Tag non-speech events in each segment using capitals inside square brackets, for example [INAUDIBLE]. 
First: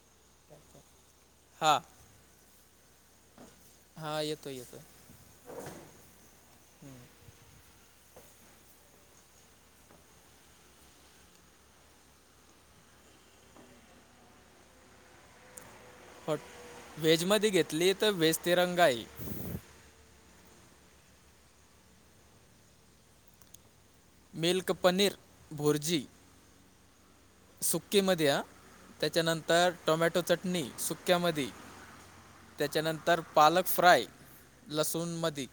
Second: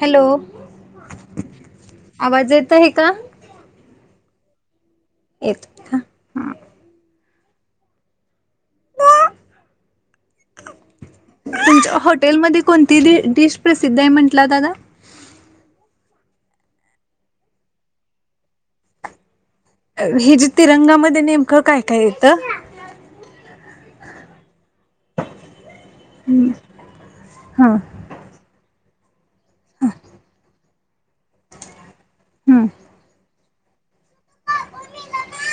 Hello हां आवाज येत आहे का? हा येतोय येतोय. येत. का तुमच्या हॉटेलमध्ये कोणती डिश प्रसिद्ध आहे म्हंटला दादा. हॉट व्हेजमध्ये घेतली तर व्हेज तिरंगा ही. हे जे तिरंगामध्ये नेमकं काय काय येत? मिल्क पनीर भूर्जी. हम्म. सुक्कीमध्ये हा त्याच्यानंतर टोमॅटो चटणी सुक्यामध्ये. हम्म त्याच्यानंतर पालक फ्राय लसूणमधी.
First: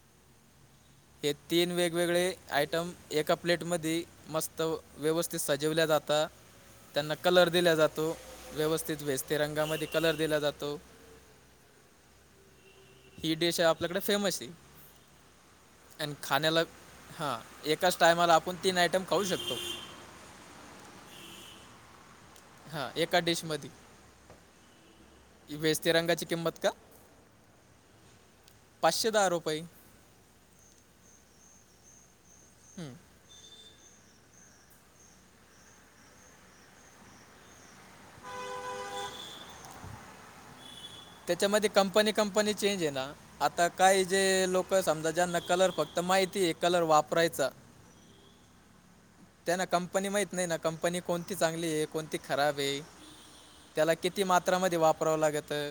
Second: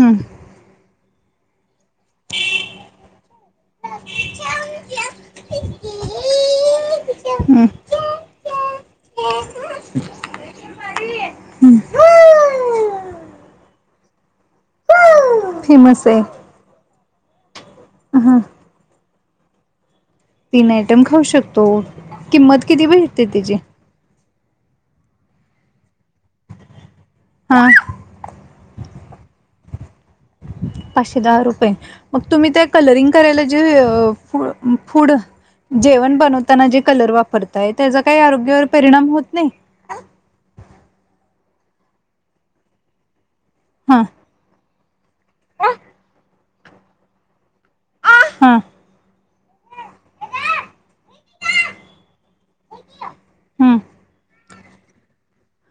हम्म. [INAUDIBLE] हे तीन वेगवेगळे आयटम एका प्लेट मधी मस्त व्यवस्थित सा ठेवल्या जाता. त्यांना कलर हम्म दिला जातो व्यवस्थित व्हेज तिरंगामध्ये कलर दिला जातो. हम्म. ही डिश आपल्याकडे फेमस आहे. फेमस अन आहे खाण्याला हा एकाच टायमाला हा आपण तीन आयटम खाऊ शकतो. तीन आयटम खाऊ शकतो किंमत किती हां एका भेटते तीजी? डिशमध्ये व्हेज तीरंगाची किंमत का हां. पाचशे दहा रुपये. पाचशे दहा रुपये मग, तुम्ही ते हं. कलरिंग करायला जे फूड जेवण बनवताना जे कलर वापरत ताही त्याजा काही आरोग्यावर परिणाम होत नाही. त्याच्यामध्ये कंपनी-कंपनी चेंज आहे ना आता हां काही जे लोकं समजा ज्यांना कलर फक्त माहिती आहे कलर वापरायचा. हा. त्यांना कंपनी माहित नाही ना, कंपनी कोणती चांगली आहे कोणती खराब ये. हं त्याला किती मात्रामध्ये वापरावं लागतं?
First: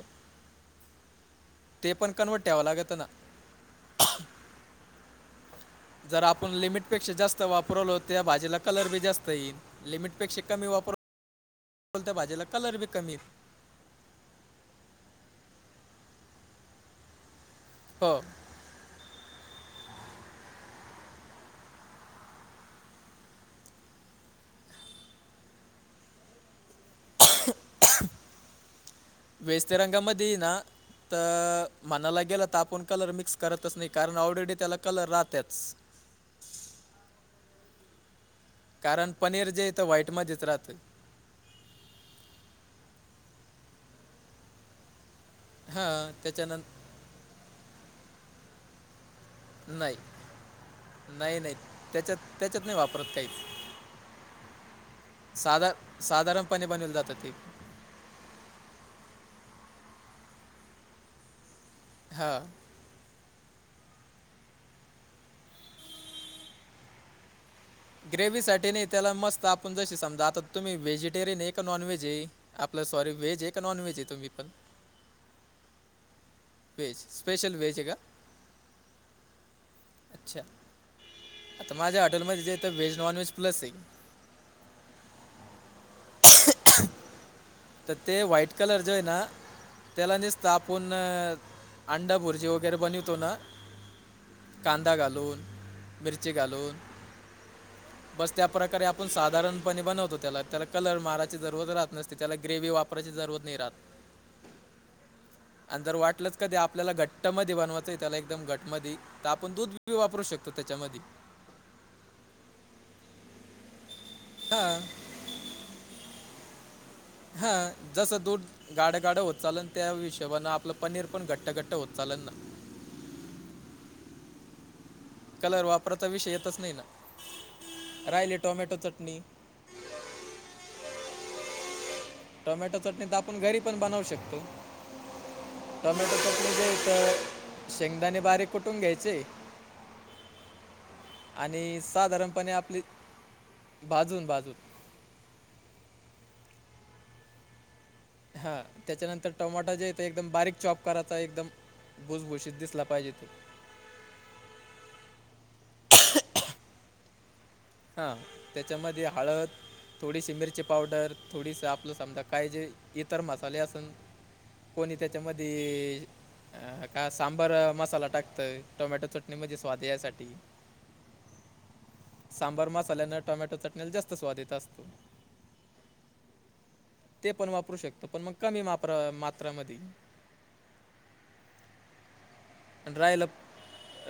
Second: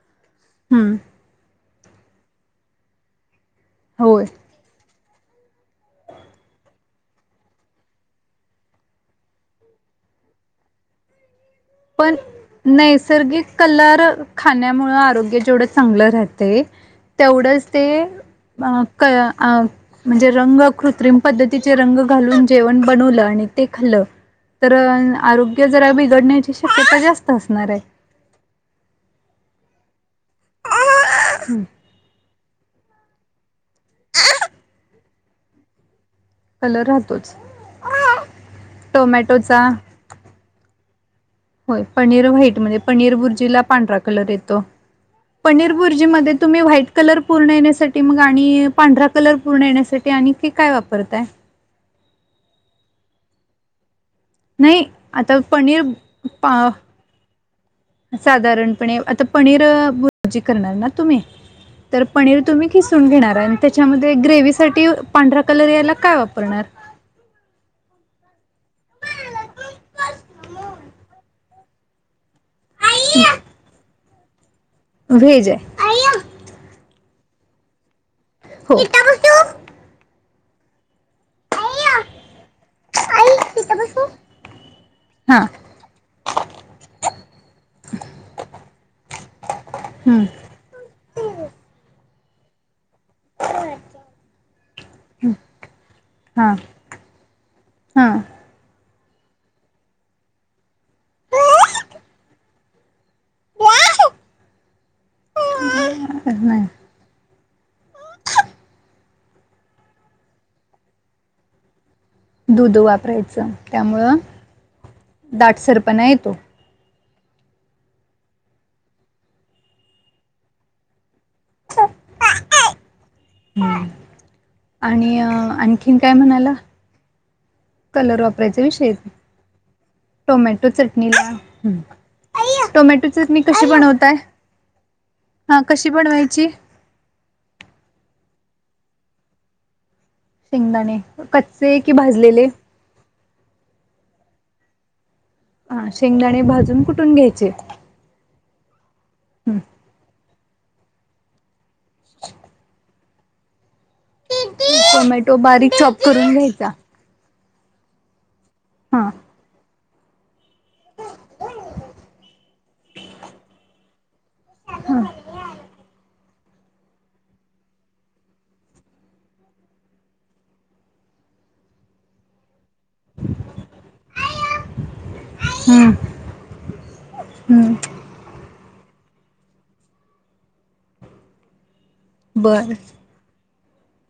हम्म. ते पण, कनव्हट ठेवा लागतं ना. होय. जर आपण लिमिटपेक्षा जास्त वापरवलं त्या भाजीला कलर बी जास्त येईल. लिमिटपेक्षा कमी वापरो. पण कमी नैसर्गिक कलर खाण्यामुळे आरोग्य जेवढं चांगलं राहते तेवढंच ते हो बाक्काया आम म्हणजे रंग कृत्रिम पद्धतीचे रंग घालून जेवण बनवलं आणि ते खाल्लं तर आरोग्य जरा बिघडण्याची शक्यता जास् व्हेज तीरंगामध्ये ना तर म्हणाला गेलं तर आपण कलर मिक्स करतच नाही कारण ऑलरेडी त्याला कलर राहत्याच. कलर राहतोच. कारण पनीर टोमॅटोचा जे इथं व्हाईटमध्येच राहतय. होय पनीर व्हाईटमध्ये पनीर भुर्जीला पांढरा कलर येतो. पनीर भुर्जी हां मध्ये तुम्ही त्याच्यानंतर व्हाईट कलर पूर्ण येण्यासाठी मग आणि पांढरा कलर पूर्ण नाही येण्यासाठी आणखी काय वापरताय? नाही नाही त्याच्यात त्याच्यात नाही वापरत काहीच. नाही आता पनीर साधा-साधारणपणे पा बनवले जाते ते. साधारणपणे आता पनीर भुर्जी करणार ना तुम्ही. तर हां पनीर तुम्ही खिसून घेणार आणि त्याच्यामध्ये ग्रेव्हीसाठी पांढरा कलर यायला काय वापरणार? ग्रेवहीसाठी नाही त्याला मस्त आपण जशी समजा आता तुम्ही व्हेजिटेरियन आहे का नॉन व्हेज आहे? आपलं सॉरी व्हेज आहे का नॉन व्हेज आहे तुम्ही पण? व्हेज आहे. वेज स्पेशल व्हेज आहे का? गीता बोलतो. अच्छा आता माझ्या हॉटेल मध्ये जे तर व्हेज, नॉन व्हेज प्लस आहे. हां. तर ते व्हाईट कलर जे आहे ना त्याला हं निसता आप कोन अंडा भुर्जी वगैरे बनवितो ना. कांदा घालून, मिरची हां घालून हां बस त्या प्रकारे आपण साधारणपणे बनवतो त्याला त्याला कलर माराची जरूरत राहत नसते. त्याला ग्रेव्ही वापरायची जरूरत नाही राहतं. आणि जर वाटलंच कधी नाही आपल्याला घट्ट मध्ये बनवायचं त्याला एकदम घट मधी तर आपण दूध वापरू शकतो त्याच्यामध्ये. दुध वापरायचं त्यामुळं हां दाटसरपणा येतो. हा जसं दूध गाडं गाडं होत चालन त्या विशेबाने आपलं पनीर पण घट्ट घट्ट होत चालन ना. हम्म आणिय कलर आणखीन वापराचा काय विषय म्हणाला? येतच नाही ना कलर राहिली वापरायचा टोमॅटो विषय चटणी टोमॅटो चटणीला टोमॅटो चटणी तर आपण घरी पण बनवू शकतो हा कशी टमॅटो बनवायची चटणी जे तर शेंगदाणे बारीक कुटून घ्यायचे. शेंगदाणे आणि कच्चे की भाजलेले साधारणपणे आपली भाजून-भाजून आं शेंगदाणे भाजून कुटून घ्यायचे. हा त्याच्यानंतर टमाटा जे ते एकदम बारीक चॉप कराचा एकदम भुजबूशीत दिसला पाहिजे तो. टोमॅटो बारीक चॉप करून घ्यायचा. हा त्याच्यामध्ये हा हळद, थोडीशी मिरची पावडर थोडीसा आपलं समजा काय जे इतर मसाले असन कोणी त्याच्यामध्ये अ का सांबर मसाला टाकतंय टोमॅटो चटणी मधी स्वाद यासाठी. सांबर मसाल्याने टोमॅटो चटणीला जास्त स्वाद येत असतो. हम्म, ते पण हम्म. वापरू शकतो पण मग कमी मात्रा मात्रामध्ये ह बरं ड्रायलप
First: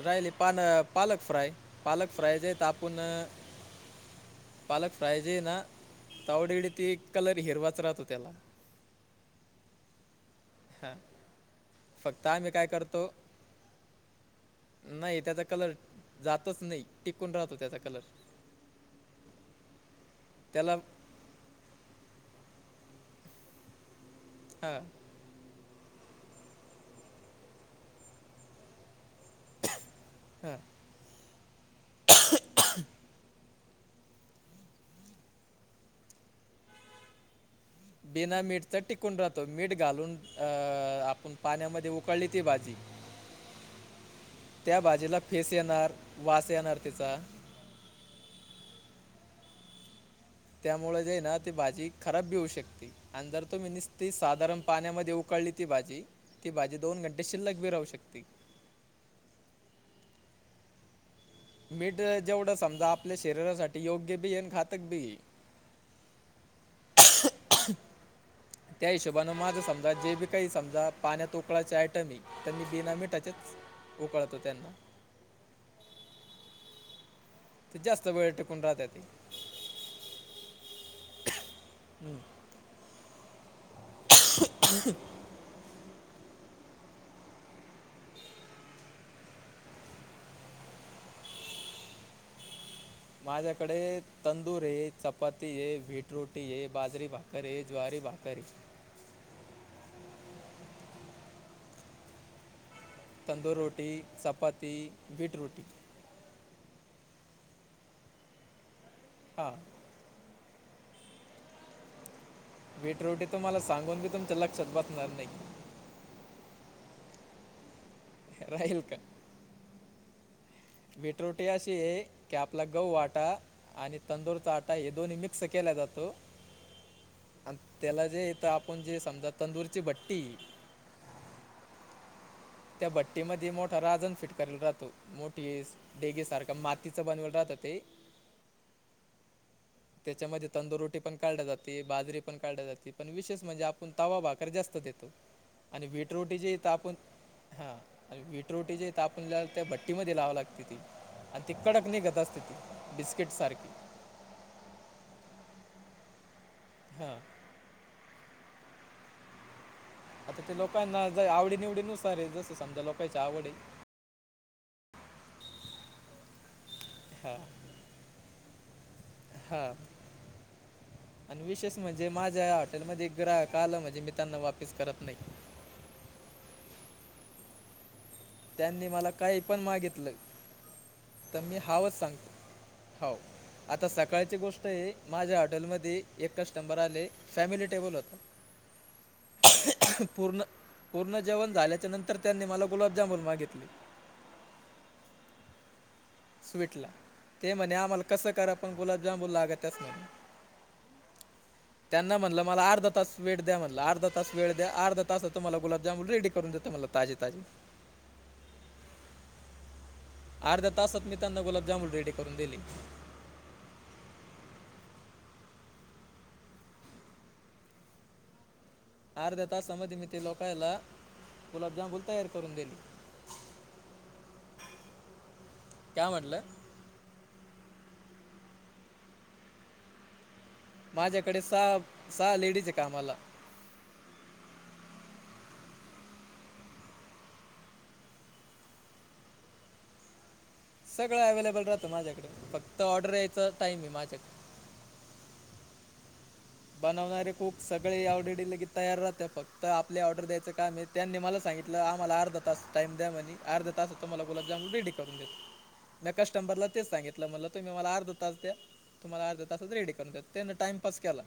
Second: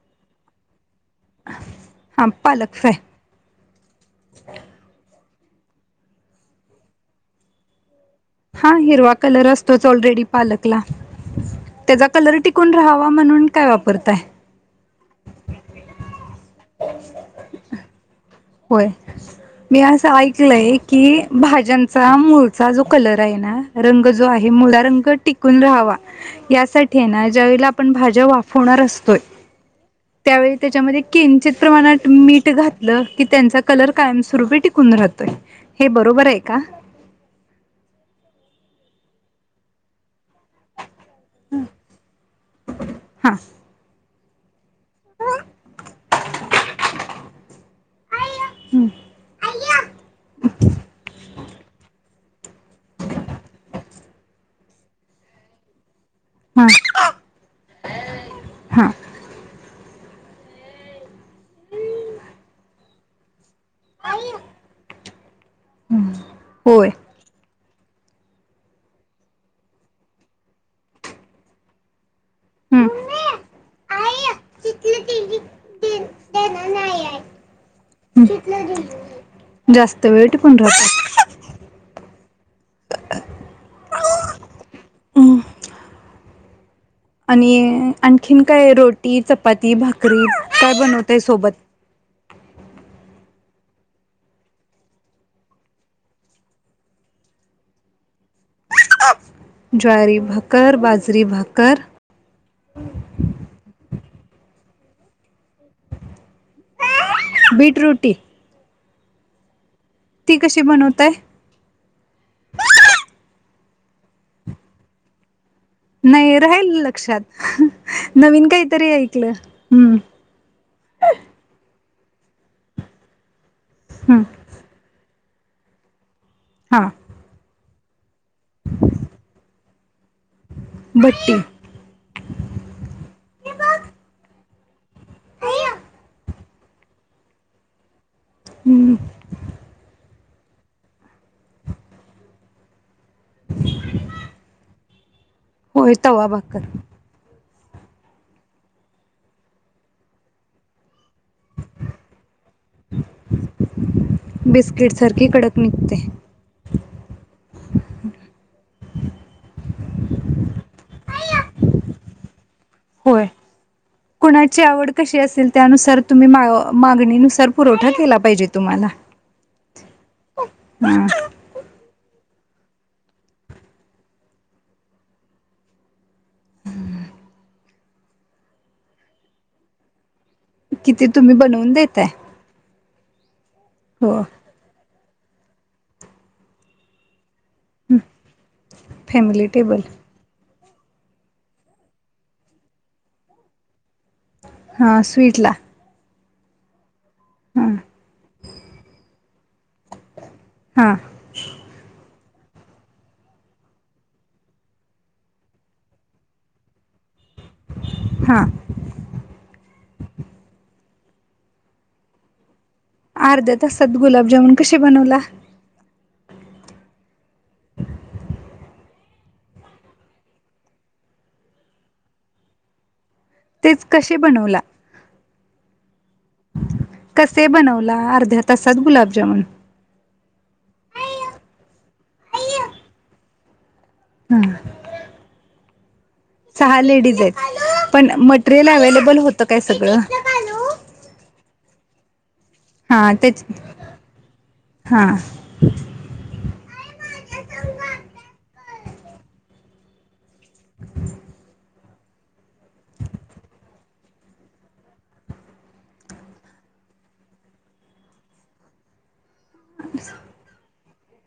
रायली पानं पालक फ्राय पालक हां फ्राय ज्यात पालक आप फ्राय अ पालक फ्राय जे ना ऑलरेडी ते कलर हिरवाच राहतो त्याला. हा हिरवा कलर असतोच ऑलरेडी पालकला. हां त्याचा फक्त कलर आम्ही काय टिकून राहावा करतो म्हणून काय वापरताय? नाही त्याचा कलर जातच नाही टिकून राहतो त्याचा कलर. होय मी असं ऐकलंय त्याला की भाज्यांचा मुळचा जो कलर आहे ना रंग जो आहे हां मुळा रंग टिक कुण राहावा यासाठी ना ज्यावेळेला आपण भाज्या वाफवणार असतोय त्यावेळी हां त्याच्यामध्ये किंचित प्रमाणात मीठ घातलं. की त्यांचा कलर कायमस्वरूपी टिकून राहतोय हे बरोबर आहे का? बिना मीठचा टिकून राहतो मीठ घालून अ आपण पाण्यामध्ये उकाळली ती भाजी. हा त्या भाजीला फेस येणार वास येणार तिचा. हम्म. त्यामुळे जे ना ती भाजी खराब बी होऊ शकती. आणी जर तुम्ही निसती साधारण पाण्यामध्ये उकळली ती भाजी ती हा भाजी दोन घंटे शिल्लक भी राहू शकते. हा मीठ जेवढं समजा आपल्या शरीरासाठी योग्य बी घातक बी आहे. होय. ह त्या हिशोबनें माझं समजा जे बी काई समजा पाण्यात उकळायच्या आयटम आहे. तर मी बिना मिठाचच उकाळतो त्यांना. ते जास्त वेळ टिकून राहत्या ते. जास्त वेळ टिकून राहतं. [UNINTELLIGIBLE] ह आणि आणखीन काय रोटी, चपाती, भाकरी काय बनवताय सोबत? माझ्याकडे तंदूर आहे, चपाती आहे, वीट रोटी आहे बाजरी भाकर आहे, ज्वारी भाकर आहे. ज्वारी भाकर, बाजरी भाकर तंदूर रोटी, चपाती, बीट रोटी. बीट रोटी हां. ती कशी बनवताय? बीट रोटी तुम्हाला सांगून बी तुमच्या लक्षात बसणार नाही. नाही राहील लक्षात नवीन राहील काहीतरी ऐकलं हम्म. विट रुटी अशी आहे की आपला गह वाटा आणि हम्म. तंदुर ताट. त हे दोन्ही मिक्स केल्या जातो. हा. आणि त्याला जे इथ आपण जे समजा तंदूरची भट्टी. भट्टी. त्या भट्टी मध्ये मोठा राजन फिट करायला राहतो मोठी डेगेसारखा माती. तिचं बनवल राहतं ते. हम्म. [INAUDIBLE] त्याच्यामध्ये तंदुरोटी पण काढल्या जाते, बाजरी पण काढल्या जाते पण विशेष म्हणजे आपण तवा भाकर जास्त देतो. आणि होय वीट तवा रोटीची इथ भाकर आपण. हा आणि वीट रोटी जे तापण त्या भट्टी म लावं लागते ती. आणि ती कडक निघत असत ते बिस्किट सारख. बिस्किट सारखी कडक निघते. हा. आता ते लोकांना आवडी निवडी नुसारे जस समजा लोकांची होय आवड हे. कुणाची आवड कशी असेल, त्यानुसार तुम्ही मागणीनुसार पुरवठा केला पाहिजे. तुम्हाना? हा. आणि विशेष म्हणजे माझ्या या हॉटेल मध्ये एक ग्राहक आला म्हणजे मी त्यांना वापस करत नाही. त्यांनी मला काही पण मागितलं, किती तुम्ही तर मी बनवून हवच देताय सांगतो. हो, आता हो सकाळची गोष्ट आहे, माझ्या हॉटेलमध्ये एक कस्टबर आले फॅमिली टेबल होता. फॅमिली टेबल पूर्ण, पूर्ण जेवण झाल्याच्यानंतर त्यांनी मला गुलाबजामून मागितले. हा स्वीटला. स्वीटला ते हां म्हणे आम्हाला कसं करा पण गुलाबजामून लागतच न्हाय. हां [INAUDIBLE] त्यांना म्हणटलं मला अर्ध तास वेळ द्या म्हणलं अर्ध तास वेळ द्या अर्ध्या तासात तुम्हाला गुलाब जामून रेडी करून देतो म्हणलं ताजे. ताजी. हा. अर्ध्या तासात मी त्यांना गुलाबजामुन रेडी करून दिली. अर्ध्या तासात गुलाबजामून कशे बनवला? अर्ध्या तासामध्ये मी ते लोकांला गुलाबजांबूल तयार करून दिली. तेच कसे बनवला? काय म्हणलं? कसही बनवला अर्ध्या तासात गुलाबजामन. माझ्याकडे सहा सहा लेडीज आहे कामाला. हम्म. सहा लेडीज आहेत, पण मटेरियल अव्लेबल होतं काय सगळं? सगळं अव्हेलेबल राहतं माझ्याकडे फ हा तेचत हा. बनवणारे खूप सगळे ऑर्डर दिले की तयार राहते, फक्त आपले ऑर्डर द्यायचं काम आहे. त्यांनी मला सांगितलं आम्हाला अर्ध तास टाइम द्या म्हणे, अर्ध्या तासात तुम्हाला गुलाब जामुन रेडी करून देतो. म्या कस्टमरला तेच सांगितलं, म्हटलं तुम्ही मला अर्ध तास द्या. तुम्हाला अर्ध तासात रेडी करून देत, त्यांन टाइमपास केला.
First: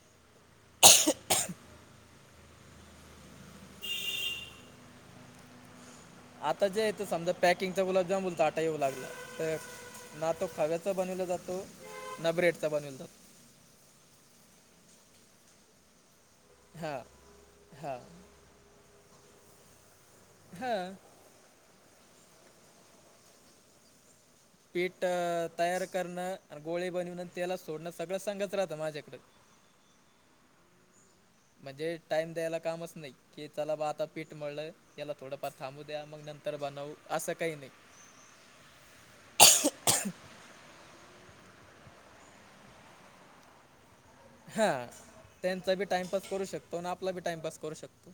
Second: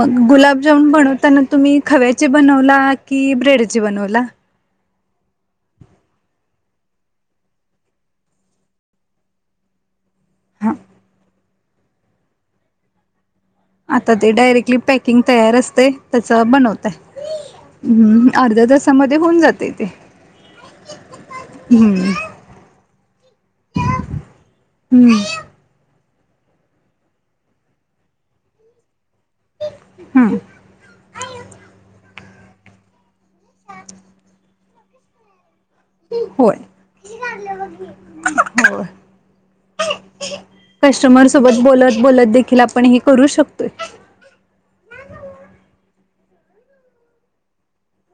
मग गुलाबजामन बनवताना तुम्ही खव्याचे बनवला की ब्रेडचे बनवला? आता जे आहे ते समजा पॅकिंगचा गुलाब जामून आटा येऊ लागला तर. ना तो हां खाव्याचा बनवला जातो ना ब्रेडचा बनवला जातो. आता ते डायरेक्टली पॅकिंग तयार असतंय त्याच बनवताय. हां हां अर्ध्या तासामध्ये होऊन जातय ते. हा. हम्म हम्म. पीठ तयार करणं आणि गोळे बनिवन तेलात सोडणं सगळं संगच राहतं माझ्याकडं. हां. म्हणजे टाइम द्यायला कामच नाही की चला बा आता पीठ मळलय. याला थोडंफार थांबू द्या. मग नंतर होय बनवू असं काही नाही. होय. कस्टमर सोबत बोलत बोलत देखील आपण हे करू शकतोय. हा त्यांचा बी टाइमपास करू शकतो आणि आपला बी टाइमपास करू शकतो.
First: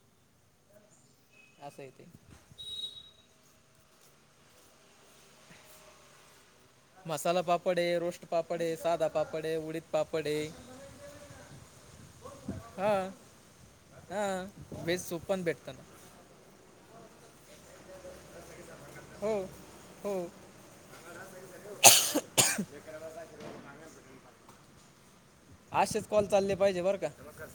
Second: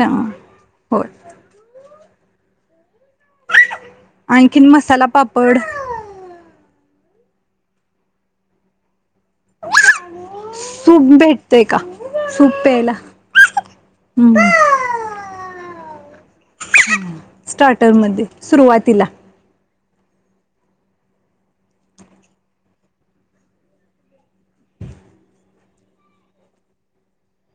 हा. असंय ते. आणखीन मसाला पापड मसाला पापडे आहे, रोस्ट पापडे आहे, सादा पापड आहे उडीद पापडे आहे. सूप भेटतय का सूप प्यायला आं व्हेज सूप पण भेटता ना. स्टार्टरमध्ये सुरुवातीला. हो हो. असेच कॉल चालले पाहिजे बरं का?